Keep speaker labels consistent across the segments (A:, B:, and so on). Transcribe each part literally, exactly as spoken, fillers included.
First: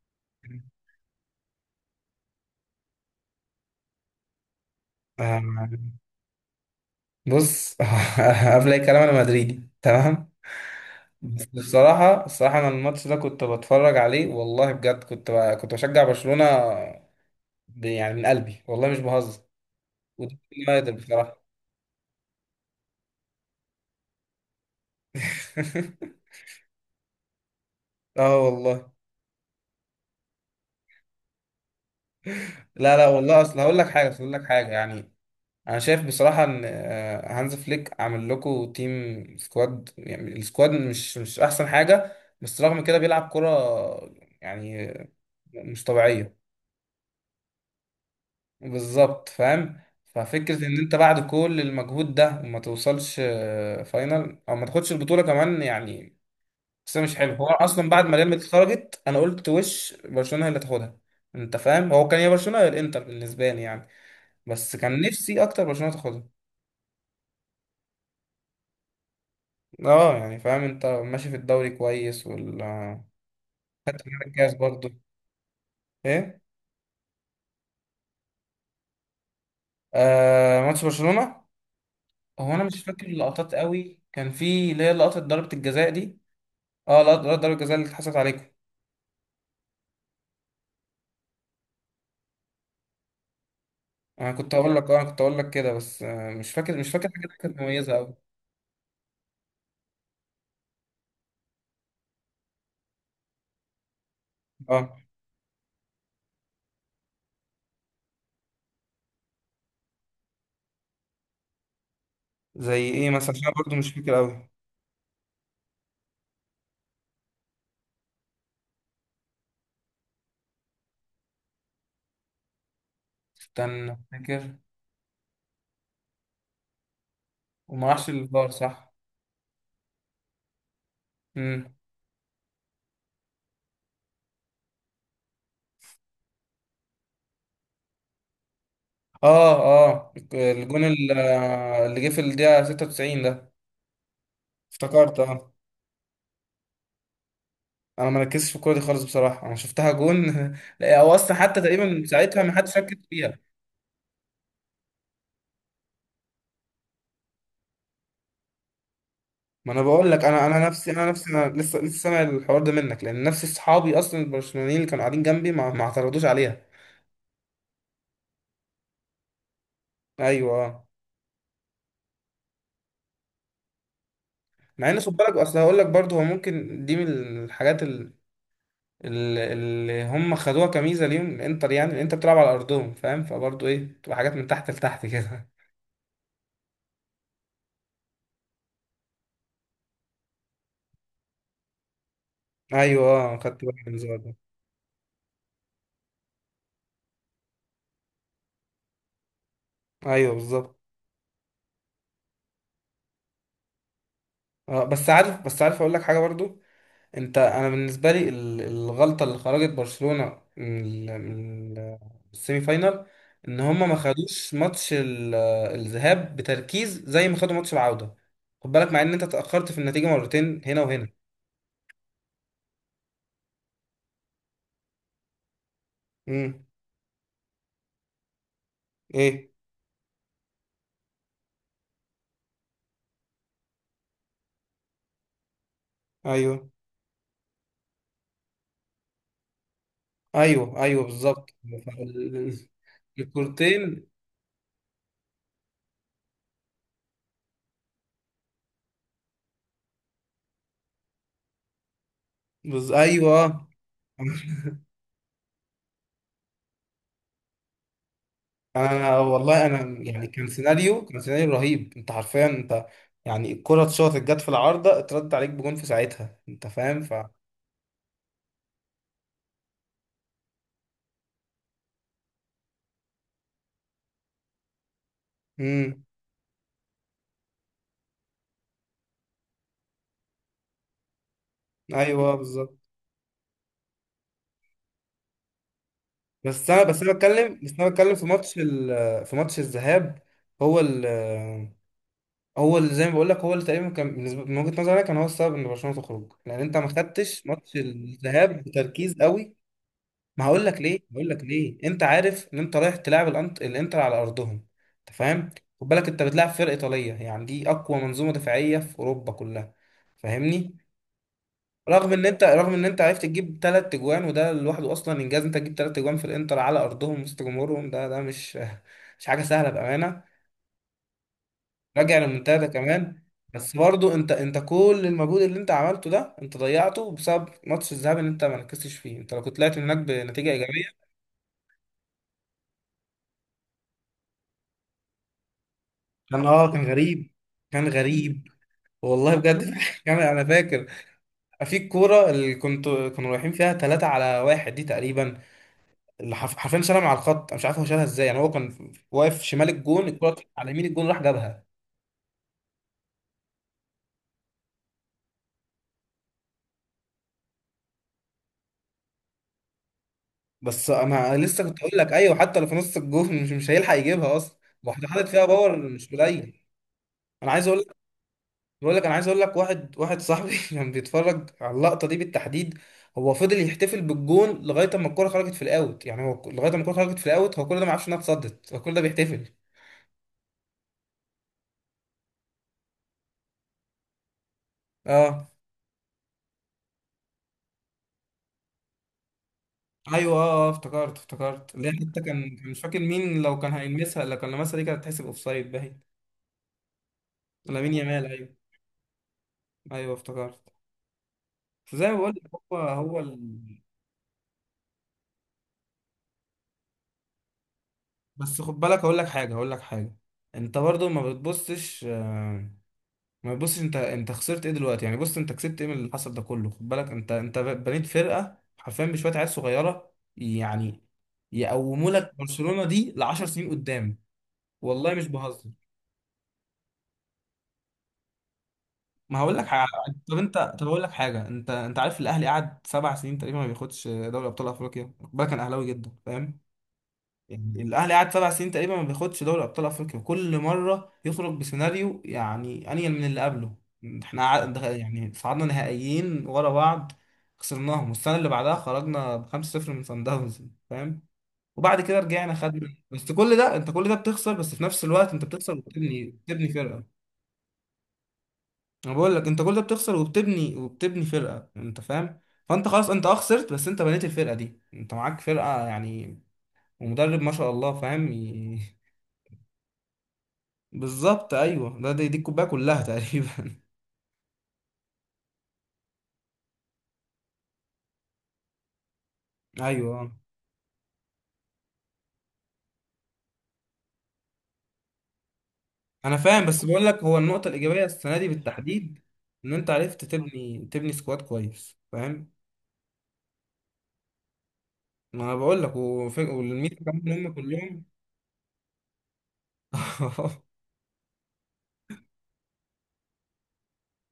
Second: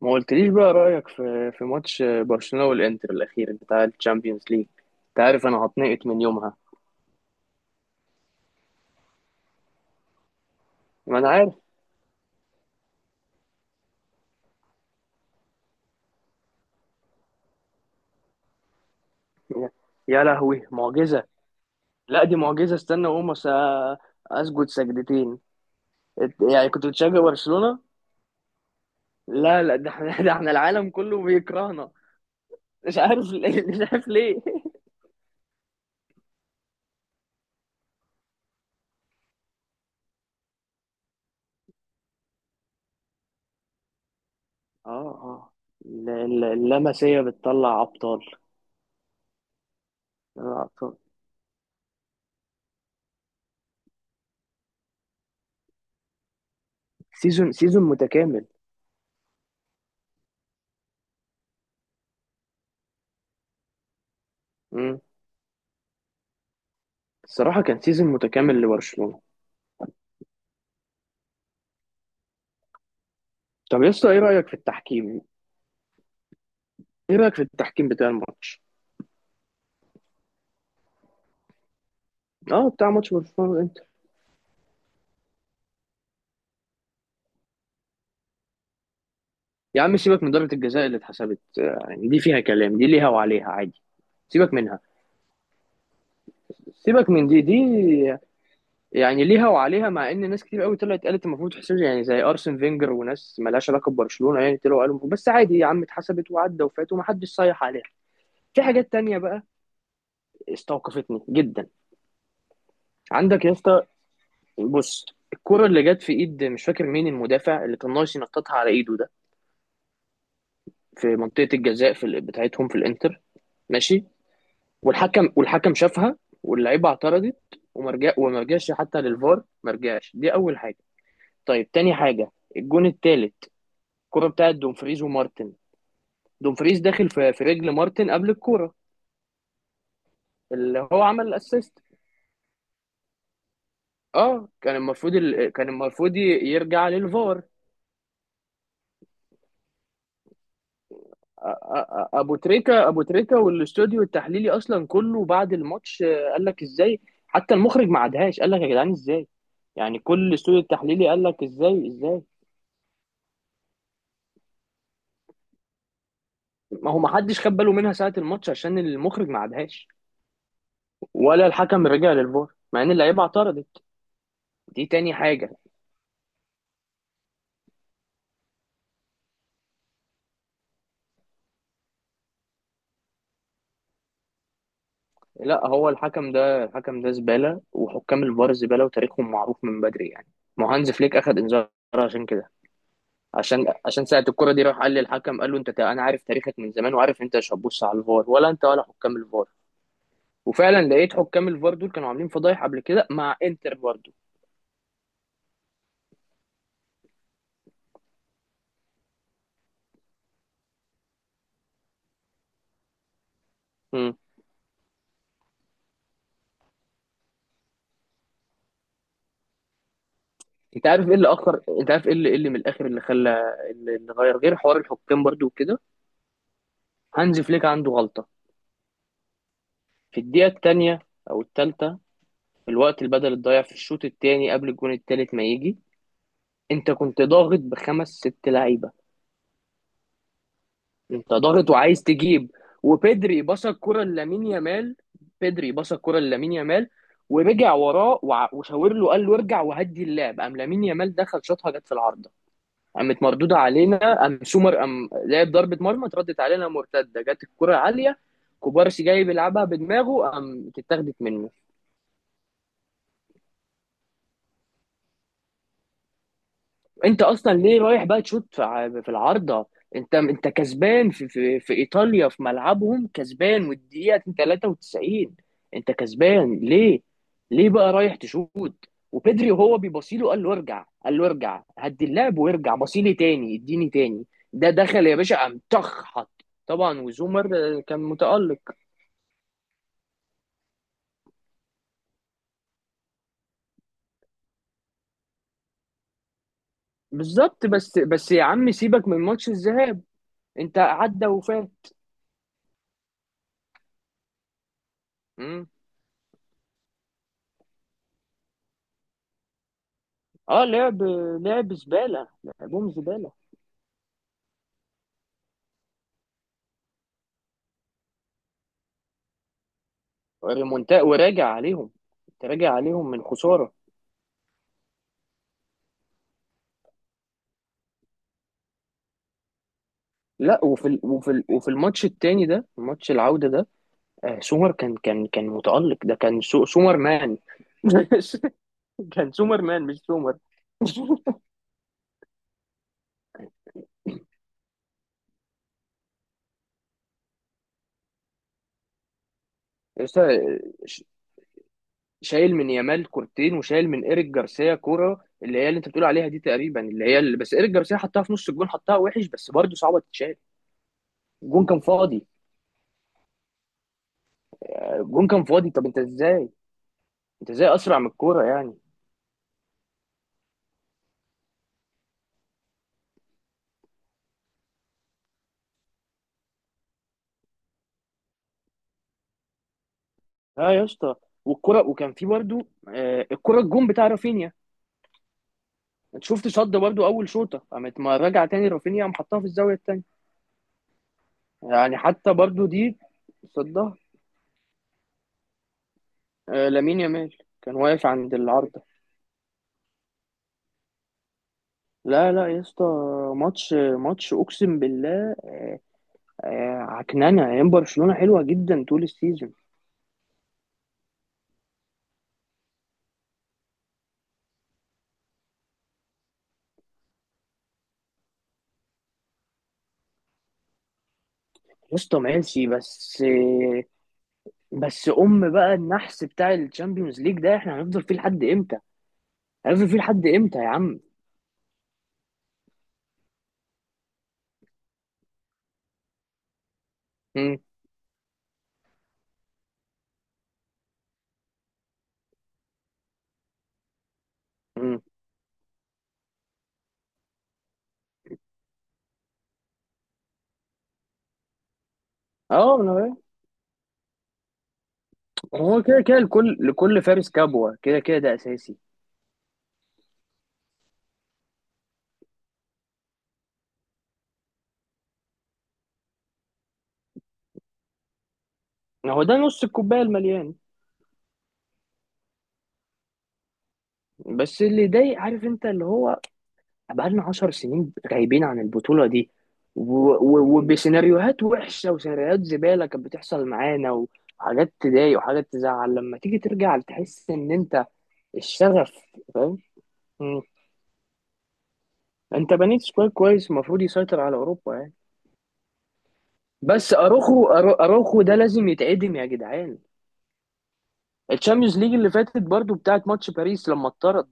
A: ما قلتليش بقى رأيك في في ماتش برشلونة والإنتر الأخير بتاع الشامبيونز ليج. أنت
B: آه،
A: عارف أنا هتنقط من يومها.
B: بص. قبل اي كلام انا مدريدي تمام.
A: ما أنا
B: بس
A: عارف.
B: بصراحه الصراحه انا الماتش ده كنت بتفرج عليه والله بجد كنت ب... كنت بشجع برشلونه، ب... يعني من قلبي والله مش بهزر،
A: يا
B: وده
A: لهوي،
B: كان نادر
A: معجزة!
B: بصراحه.
A: لا، دي معجزة، استنى وأقوم أس- أسجد سجدتين. إت- يعني كنت بتشجع برشلونة؟
B: اه والله.
A: لا لا، ده احنا ده احنا العالم كله بيكرهنا.
B: لا
A: مش
B: لا
A: عارف
B: والله، اصل
A: ليه-
B: هقول لك
A: مش
B: حاجه
A: عارف
B: أصل هقول
A: ليه.
B: لك حاجه يعني، انا شايف بصراحه ان آه، هانز فليك عامل لكم تيم سكواد، يعني السكواد مش مش احسن حاجه، بس رغم كده بيلعب كره يعني
A: اه اه.
B: مش
A: ال-
B: طبيعيه.
A: ال- اللمسية بتطلع أبطال.
B: بالظبط، فاهم.
A: بتطلع
B: ففكرة ان انت
A: أبطال.
B: بعد كل المجهود ده وما توصلش آه، فاينل او ما تاخدش البطولة كمان يعني بس مش حلو. هو
A: سيزون سيزون
B: اصلا بعد ما ريال مدريد
A: متكامل.
B: خرجت انا قلت وش برشلونة هي اللي تاخدها. انت فاهم، هو كان يا برشلونة يا الانتر بالنسبة لي يعني، بس كان
A: مم.
B: نفسي اكتر برشلونة تاخدها.
A: الصراحة كان سيزون متكامل لبرشلونة.
B: اه يعني فاهم، انت ماشي في الدوري كويس والكاس
A: طب يا اسطى، ايه رايك في
B: برضو.
A: التحكيم
B: ايه؟
A: ايه رايك في التحكيم بتاع الماتش؟
B: آه، ماتش برشلونة. هو انا
A: اه،
B: مش
A: بتاع
B: فاكر
A: ماتش برشلونه
B: اللقطات
A: والانتر.
B: قوي، كان في اللي هي لقطة ضربة الجزاء دي. اه، لقطة لقطة ضربة الجزاء اللي اتحسبت عليكم.
A: يا عم سيبك من ضربه الجزاء اللي اتحسبت، آه، يعني دي فيها كلام، دي ليها وعليها عادي.
B: انا كنت
A: سيبك
B: اقول
A: منها،
B: لك اه أنا كنت اقول لك كده بس آه، مش فاكر مش فاكر
A: سيبك
B: حاجه
A: من دي
B: كانت مميزه قوي.
A: دي يعني ليها وعليها، مع ان ناس كتير قوي طلعت قالت المفروض تحسب، يعني زي ارسن فينجر وناس ملهاش علاقه ببرشلونه، يعني طلعوا قالوا
B: اه.
A: المفروض- بس عادي يا عم، اتحسبت وعدى وفات ومحدش صيح عليها. في حاجات تانية بقى استوقفتني جدا.
B: زي ايه مثلا، عشان
A: عندك يا
B: أنا برضو
A: اسطى،
B: مش فاكر قوي.
A: بص. الكرة اللي جت في ايد، مش فاكر مين المدافع اللي كان ناقص ينططها على ايده ده، في منطقة الجزاء، في ال- بتاعتهم في الانتر.
B: استنى
A: ماشي.
B: افتكر.
A: والحكم والحكم شافها، واللعيبة اعترضت.
B: وما راحش
A: ومرجع
B: للفار،
A: ومرجعش
B: صح.
A: حتى للفار، مرجعش. دي أول حاجة. طيب،
B: امم.
A: تاني حاجة، الجون التالت، الكرة بتاعت دومفريز ومارتن. دومفريز داخل في, في رجل مارتن قبل الكرة،
B: اه اه الجون
A: اللي هو
B: ال-
A: عمل الاسيست.
B: آه، اللي جه في الدقيقه ستة وتسعين ده.
A: اه، كان المفروض
B: افتكرت
A: ال...
B: اه.
A: كان المفروض ي- يرجع للفار.
B: انا ما ركزتش في الكوره دي خالص بصراحه، انا شفتها جون. لا هو اصلا حتى تقريبا
A: ابو
B: ساعتها ما حدش
A: تريكا،
B: ركز
A: ابو تريكا
B: فيها.
A: والاستوديو التحليلي اصلا كله بعد الماتش آه، قال لك ازاي. حتى المخرج ما عادهاش، قال لك يا جدعان ازاي.
B: ما انا
A: يعني
B: بقول لك،
A: كل
B: انا
A: الاستوديو
B: انا نفسي،
A: التحليلي
B: انا
A: قال
B: نفسي،
A: لك
B: انا لسه
A: ازاي
B: لسه سامع
A: ازاي
B: الحوار ده منك، لان نفس اصحابي اصلا البرشلونيين اللي كانوا قاعدين جنبي ما ما اعترضوش عليها.
A: ما هو ما حدش خد باله منها ساعة الماتش عشان المخرج ما عادهاش،
B: ايوه آه.
A: ولا الحكم رجع للفار مع ان اللعيبه اعترضت. دي
B: مع ان
A: تاني
B: خد بالك،
A: حاجه.
B: اصل هقول لك برضه هو ممكن دي من الحاجات ال- ال- اللي هم خدوها كميزه ليهم الانتر، يعني الانتر بتلعب على ارضهم، فاهم، فبرضه ايه، بتبقى حاجات من تحت لتحت كده.
A: لا، هو الحكم ده الحكم ده زباله، وحكام الفار زباله، وتاريخهم معروف من بدري يعني. ما هو هانز فليك اخد انذار عشان كده.
B: ايوه اه، خدت
A: عشان
B: بالي من
A: عشان
B: النظام
A: ساعة
B: ده.
A: الكرة دي راح قال للحكم، قال له انت تا- انا عارف تاريخك من زمان، وعارف انت مش هتبص على الفار، ولا انت ولا حكام الفار.
B: ايوه بالظبط.
A: وفعلا لقيت حكام الفار دول كانوا عاملين فضايح قبل كده مع انتر برضه.
B: اه بس عارف، بس عارف اقول لك حاجه برضه. انت انا بالنسبه لي ال- الغلطه اللي خرجت برشلونه من ال- من ال- السيمي فاينال، ان هم ما
A: مم.
B: خدوش ماتش ال- الذهاب بتركيز زي ما خدوا ماتش العوده. خد بالك، مع ان انت اتاخرت في النتيجه مرتين هنا
A: انت عارف
B: وهنا.
A: ايه اللي اخر انت عارف ايه اللي إيه اللي من الاخر اللي خلى اللي اللي غير غير حوار الحكام برضه وكده.
B: مم.
A: هانز فليك عنده غلطة
B: ايه؟
A: في الدقيقة التانية او التالتة، في الوقت البدل الضايع في الشوط التاني قبل الجون التالت ما يجي.
B: ايوه
A: انت كنت ضاغط بخمس ست لعيبة،
B: ايوه ايوه
A: انت
B: بالظبط.
A: ضاغط وعايز تجيب،
B: ال-
A: وبدري باص الكرة
B: الكورتين.
A: لامين يامال. بدري باص الكرة لامين يامال ورجع وراه وع- وشاور له، قال له ارجع وهدي اللعب. قام لامين يامال دخل شاطها جت في العارضة،
B: بز...
A: قامت
B: ايوه.
A: مردودة علينا، قام سومر قام لعب ضربة مرمى اتردت علينا مرتدة، جت الكرة عالية، كوبارسي
B: انا
A: جاي بيلعبها
B: والله انا يعني
A: بدماغه
B: كان
A: قام
B: سيناريو،
A: اتاخدت
B: كان سيناريو
A: منه.
B: رهيب، انت حرفيا انت يعني الكرة اتشاطت، جت في العارضة، اترد عليك بجون في ساعتها، انت فاهم، ف...
A: انت اصلا ليه رايح بقى تشوط في ع- في العارضه؟ انت انت كسبان، في في, في ايطاليا في ملعبهم كسبان، والدقيقه تلاتة وتسعين، انت
B: امم.
A: كسبان ليه؟ ليه بقى رايح تشوط؟ وبيدري وهو بيبصيله قال له ارجع، قال له ارجع هدي
B: ايوه
A: اللعب وارجع
B: بالظبط.
A: بصيلي تاني، اديني تاني. ده دخل يا باشا قام طخ حط.
B: بس انا
A: طبعا،
B: بس انا
A: وزومر
B: بتكلم بس
A: آه،
B: انا
A: كان
B: بتكلم في ماتش
A: متألق.
B: ال... في ماتش الذهاب. هو ال... هو اللي زي ما بقول لك، هو اللي تقريبا كان بالنسبه من وجهه نظري أنا كان هو السبب ان برشلونه تخرج، لان انت ما خدتش
A: بالظبط،
B: ماتش
A: بس بس يا
B: الذهاب
A: عم سيبك
B: بتركيز
A: من ماتش
B: قوي.
A: الذهاب،
B: ما هقول
A: انت
B: لك ليه
A: عدى
B: هقول لك
A: وفات.
B: ليه. انت عارف ان انت رايح تلعب الانت... الانتر على ارضهم، انت فاهم.
A: مم.
B: خد بالك انت بتلعب فرقه ايطاليه، يعني دي اقوى منظومه دفاعيه في اوروبا كلها،
A: اه،
B: فاهمني.
A: لعب، لعب
B: رغم ان
A: زباله
B: انت رغم ان
A: لعبهم
B: انت عرفت
A: زباله.
B: تجيب ثلاث اجوان، وده لوحده اصلا انجاز. انت تجيب ثلاث اجوان في الانتر على ارضهم وسط جمهورهم، ده ده مش مش حاجه سهله بامانه.
A: ريمونتا وراجع عليهم،
B: راجع
A: انت
B: للمنتدى
A: راجع عليهم
B: كمان.
A: من خساره.
B: بس برضو انت انت كل المجهود اللي انت عملته ده انت ضيعته بسبب ماتش الذهاب اللي انت ما ركزتش فيه. انت لو كنت طلعت من هناك بنتيجه
A: لا، وفي ال...
B: ايجابيه...
A: وفي ال... وفي الماتش التاني ده، ماتش العوده ده، آه سومر كان كان كان متالق، ده كان
B: كان
A: سو...
B: اه كان
A: سومر
B: غريب.
A: مان.
B: كان غريب.
A: كان
B: والله
A: سومر
B: بجد.
A: مان مش
B: كان...
A: سومر.
B: انا فاكر في الكوره اللي كنت كانوا رايحين فيها ثلاثة على واحد دي تقريبا، اللي حرف- حرفيا شالها من على الخط. انا مش عارف هو شالها ازاي يعني. هو كان واقف شمال الجون،
A: لسه
B: الكوره كانت على يمين
A: ش-
B: الجون، راح جابها.
A: شايل من يامال كورتين وشايل من ايريك جارسيا كوره، اللي هي اللي انت بتقول عليها دي تقريبا، اللي هي اللي بس ايريك جارسيا حطها في نص الجون، حطها وحش بس برضه صعبه تتشال.
B: بس انا لسه
A: الجون
B: كنت
A: كان
B: اقول لك
A: فاضي.
B: ايوه، حتى لو في نص الجون مش مش هيلحق يجيبها اصلا.
A: آه،
B: واحده
A: الجون
B: حاطط
A: كان
B: فيها
A: فاضي،
B: باور
A: طب انت
B: مش
A: ازاي
B: قليل.
A: انت
B: انا عايز
A: ازاي
B: اقول
A: اسرع من الكوره يعني؟
B: بقول لك انا عايز اقول لك، واحد، واحد صاحبي كان بيتفرج على اللقطه دي بالتحديد، هو فضل يحتفل بالجون لغايه اما الكوره خرجت في الاوت. يعني هو لغايه اما الكوره خرجت في الاوت هو كل ده ما عرفش انها اتصدت، هو كل ده بيحتفل.
A: اه يا اسطى، والكرة وكان في برضو، آه، الكرة الجون بتاع رافينيا.
B: اه.
A: انت شفت صد برضو اول شوطة، قامت ما راجع تاني رافينيا قام حطها في الزاوية التانية.
B: ايوه اه اه افتكرت، افتكرت اللي هي
A: يعني
B: حتى
A: حتى
B: كان
A: برضو
B: كان مش فاكر
A: دي
B: مين، لو كان
A: صدها،
B: هيلمسها، لو كان لمسها دي كانت هتحسب اوفسايد باين.
A: آه، لامين يامال كان
B: لامين
A: واقف
B: يامال،
A: عند
B: ايوه.
A: العارضة.
B: ايوه افتكرت. فزي ما بقول
A: لا لا
B: لك،
A: يا
B: هو
A: اسطى،
B: هو ال...
A: ماتش ماتش اقسم بالله، آه، عكننه ايام برشلونة حلوة
B: بس خد
A: جدا
B: بالك
A: طول
B: هقول لك
A: السيزون.
B: حاجه، هقول لك حاجه انت برضو ما بتبصش آه، ما بص، انت انت خسرت ايه دلوقتي يعني؟ بص انت كسبت ايه من اللي حصل ده كله؟ خد بالك، انت انت بنيت فرقه حرفيا بشويه عيال صغيره يعني،
A: يا
B: يقوموا
A: اسطى
B: لك
A: ماشي،
B: برشلونه دي
A: بس
B: ل عشر سنين
A: آه،
B: قدام.
A: بس
B: والله مش
A: ام
B: بهزر.
A: بقى النحس بتاع الشامبيونز ليج ده احنا هنفضل فيه لحد امتى؟
B: ما هقول لك حاجه.
A: هنفضل فيه لحد
B: طب انت
A: امتى يا
B: طب
A: عم؟
B: اقول لك حاجه. انت انت عارف الاهلي قعد سبع سنين تقريبا ما بياخدش دوري ابطال افريقيا؟ خد بالك انا اهلاوي جدا، فاهم.
A: مم.
B: يعني الاهلي قعد سبع سنين تقريبا ما بياخدش دوري ابطال افريقيا، وكل مره يخرج بسيناريو يعني انيل من اللي قبله. احنا ع- دخ-
A: مم.
B: يعني صعدنا نهائيين ورا بعض، خسرناهم، والسنه اللي بعدها خرجنا ب خمسة صفر من صن داونز، فاهم. وبعد كده رجعنا
A: اه.
B: خدنا. بس كل ده انت، كل ده بتخسر، بس في نفس الوقت انت بتخسر
A: هو كده كده،
B: وبتبني
A: لكل
B: بتبني
A: لكل
B: فرقه.
A: فارس كبوة، كده كده ده أساسي.
B: انا بقول لك انت كل ده بتخسر وبتبني وبتبني فرقه، انت فاهم. فانت خلاص، انت اه خسرت، بس انت بنيت الفرقه دي، انت معاك فرقه يعني، ومدرب ما شاء الله، فاهم.
A: هو ده نص الكوباية المليان.
B: بالظبط، ايوه. ده دي, دي الكوبايه كلها تقريبا.
A: بس اللي يضايق، عارف أنت اللي هو، بقالنا عشر سنين غايبين عن البطولة دي، و-
B: ايوه آه.
A: و- وبسيناريوهات وحشة وسيناريوهات زبالة كانت بتحصل معانا، وحاجات تضايق وحاجات تزعل لما
B: انا
A: تيجي
B: فاهم،
A: ترجع
B: بس بقول لك
A: تحس
B: هو
A: إن
B: النقطه
A: أنت
B: الايجابيه السنه دي
A: الشغف،
B: بالتحديد،
A: فاهم.
B: ان انت عرفت
A: مم.
B: تبني تبني سكواد كويس، فاهم.
A: أنت بنيت سكواد كويس المفروض يسيطر على أوروبا يعني.
B: ما انا بقول لك وف-
A: بس
B: والميزه كمان
A: أروخو
B: ان هم
A: أرو-
B: كلهم...
A: أروخو ده لازم يتعدم يا جدعان. الشامبيونز ليج اللي فاتت برضو بتاعت ماتش باريس لما اتطرد،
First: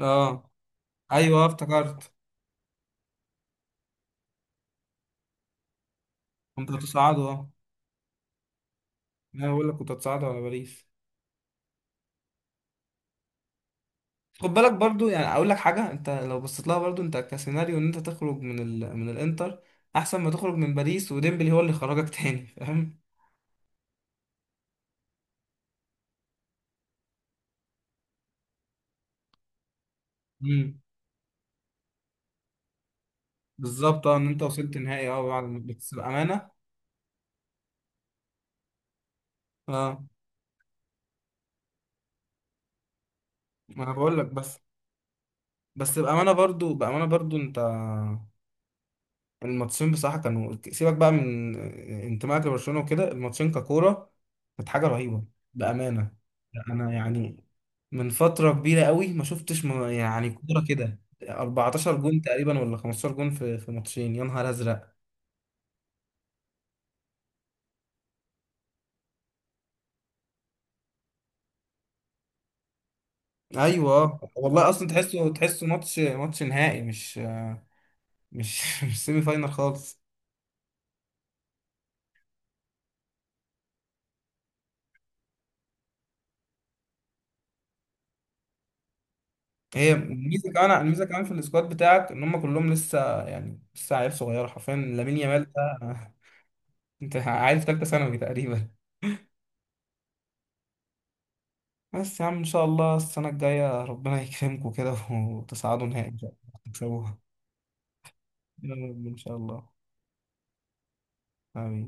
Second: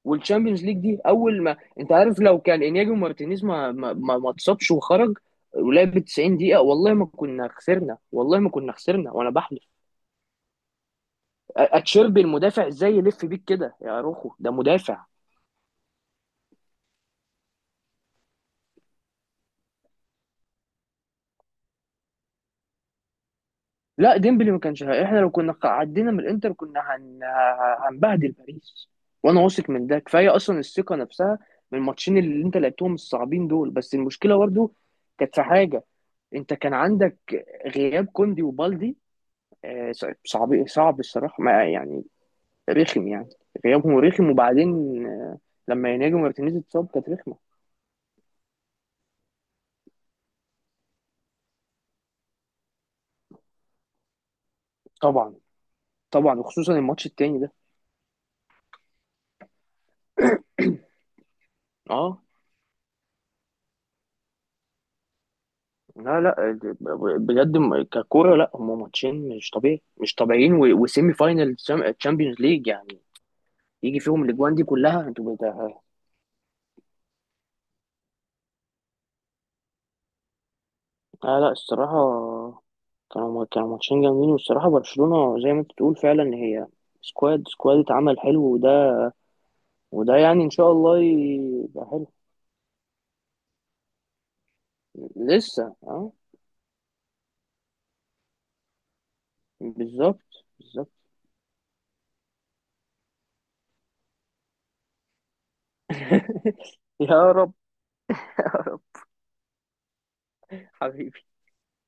B: اه
A: والتشامبيونز ليج دي اول
B: ايوه آه،
A: ما انت
B: افتكرت.
A: عارف، لو كان انياجي ومارتينيز ما ما ما ما اتصابش وخرج ولعب تسعين دقيقة،
B: كنت
A: والله ما
B: هتصعدوا
A: كنا
B: اه.
A: خسرنا. والله ما كنا خسرنا وانا
B: انا
A: بحلف أ-
B: بقول لك كنت هتصعدوا على باريس.
A: اتشيربي المدافع ازاي يلف بيك كده يا روخو، ده
B: خد بالك
A: مدافع.
B: برضو يعني اقول لك حاجه، انت لو بصيت لها برضو انت كسيناريو، ان انت تخرج من ال... من الانتر احسن ما تخرج من باريس، وديمبلي هو اللي خرجك تاني، فاهم.
A: لا، ديمبلي ما كانش، احنا لو كنا عدينا من الانتر كنا هن... هنبهدل باريس. وانا واثق من ده كفايه، اصلا الثقه نفسها من الماتشين اللي انت لعبتهم الصعبين دول. بس
B: بالظبط اه. ان
A: المشكله
B: انت
A: برضو
B: وصلت نهائي اه
A: كانت في
B: بعد ما-
A: حاجه،
B: بس بامانه...
A: انت كان عندك غياب كوندي وبالدي، آه،
B: اه.
A: ص- صعب صعب الصراحة ما يعني، رخم يعني،
B: ما انا
A: غيابهم
B: بقول لك.
A: رخم.
B: بس
A: وبعدين آه، لما
B: بس
A: يناجم
B: بامانه
A: مارتينيز
B: برضو
A: اتصاب
B: بامانه
A: كانت
B: برضو
A: رخمة.
B: انت الماتشين بصراحه كانوا... سيبك بقى من انتمائك لبرشلونه وكده، الماتشين ككوره كانت حاجه رهيبه،
A: طبعا.
B: بامانه.
A: طبعا وخصوصا
B: انا
A: الماتش التاني
B: يعني
A: ده،
B: من فتره كبيره قوي ما شفتش م- يعني كوره كده. اربعتاشر جون
A: اه.
B: تقريبا ولا خمسة عشر جون في في ماتشين، يا نهار ازرق.
A: لا لا، ب- ب- بجد م- ككورة. لا هم ماتشين مش طبيعي، مش طبيعيين، و- وسيمي فاينل تشامبيونز ليج يعني، يجي
B: ايوه
A: فيهم الاجوان دي
B: والله، اصلا
A: كلها،
B: تحسه،
A: انتوا بت-
B: تحسه
A: اه.
B: ماتش، ماتش نهائي مش مش مش سيمي فاينال خالص.
A: لا الصراحة، كانوا كانوا ماتشين جامدين، والصراحة برشلونة زي ما انت بتقول فعلا هي سكواد، سكواد اتعمل حلو. وده،
B: هي
A: وده يعني
B: الميزه
A: ان
B: كمان،
A: شاء الله
B: الميزه كمان في السكواد
A: يبقى حلو،
B: بتاعك، ان هم كلهم لسه، يعني لسه عيال صغيره، حرفيا لامين يامال
A: لسه
B: ده
A: اه.
B: انت عيل في ثالثه ثانوي تقريبا.
A: بالظبط بالظبط.
B: بس يا عم ان شاء الله السنه الجايه ربنا يكرمكم كده وتصعدوا نهائي ان شاء الله تكسبوها.
A: يا رب، يا
B: يا
A: رب،
B: رب ان شاء الله.
A: حبيبي.
B: امين.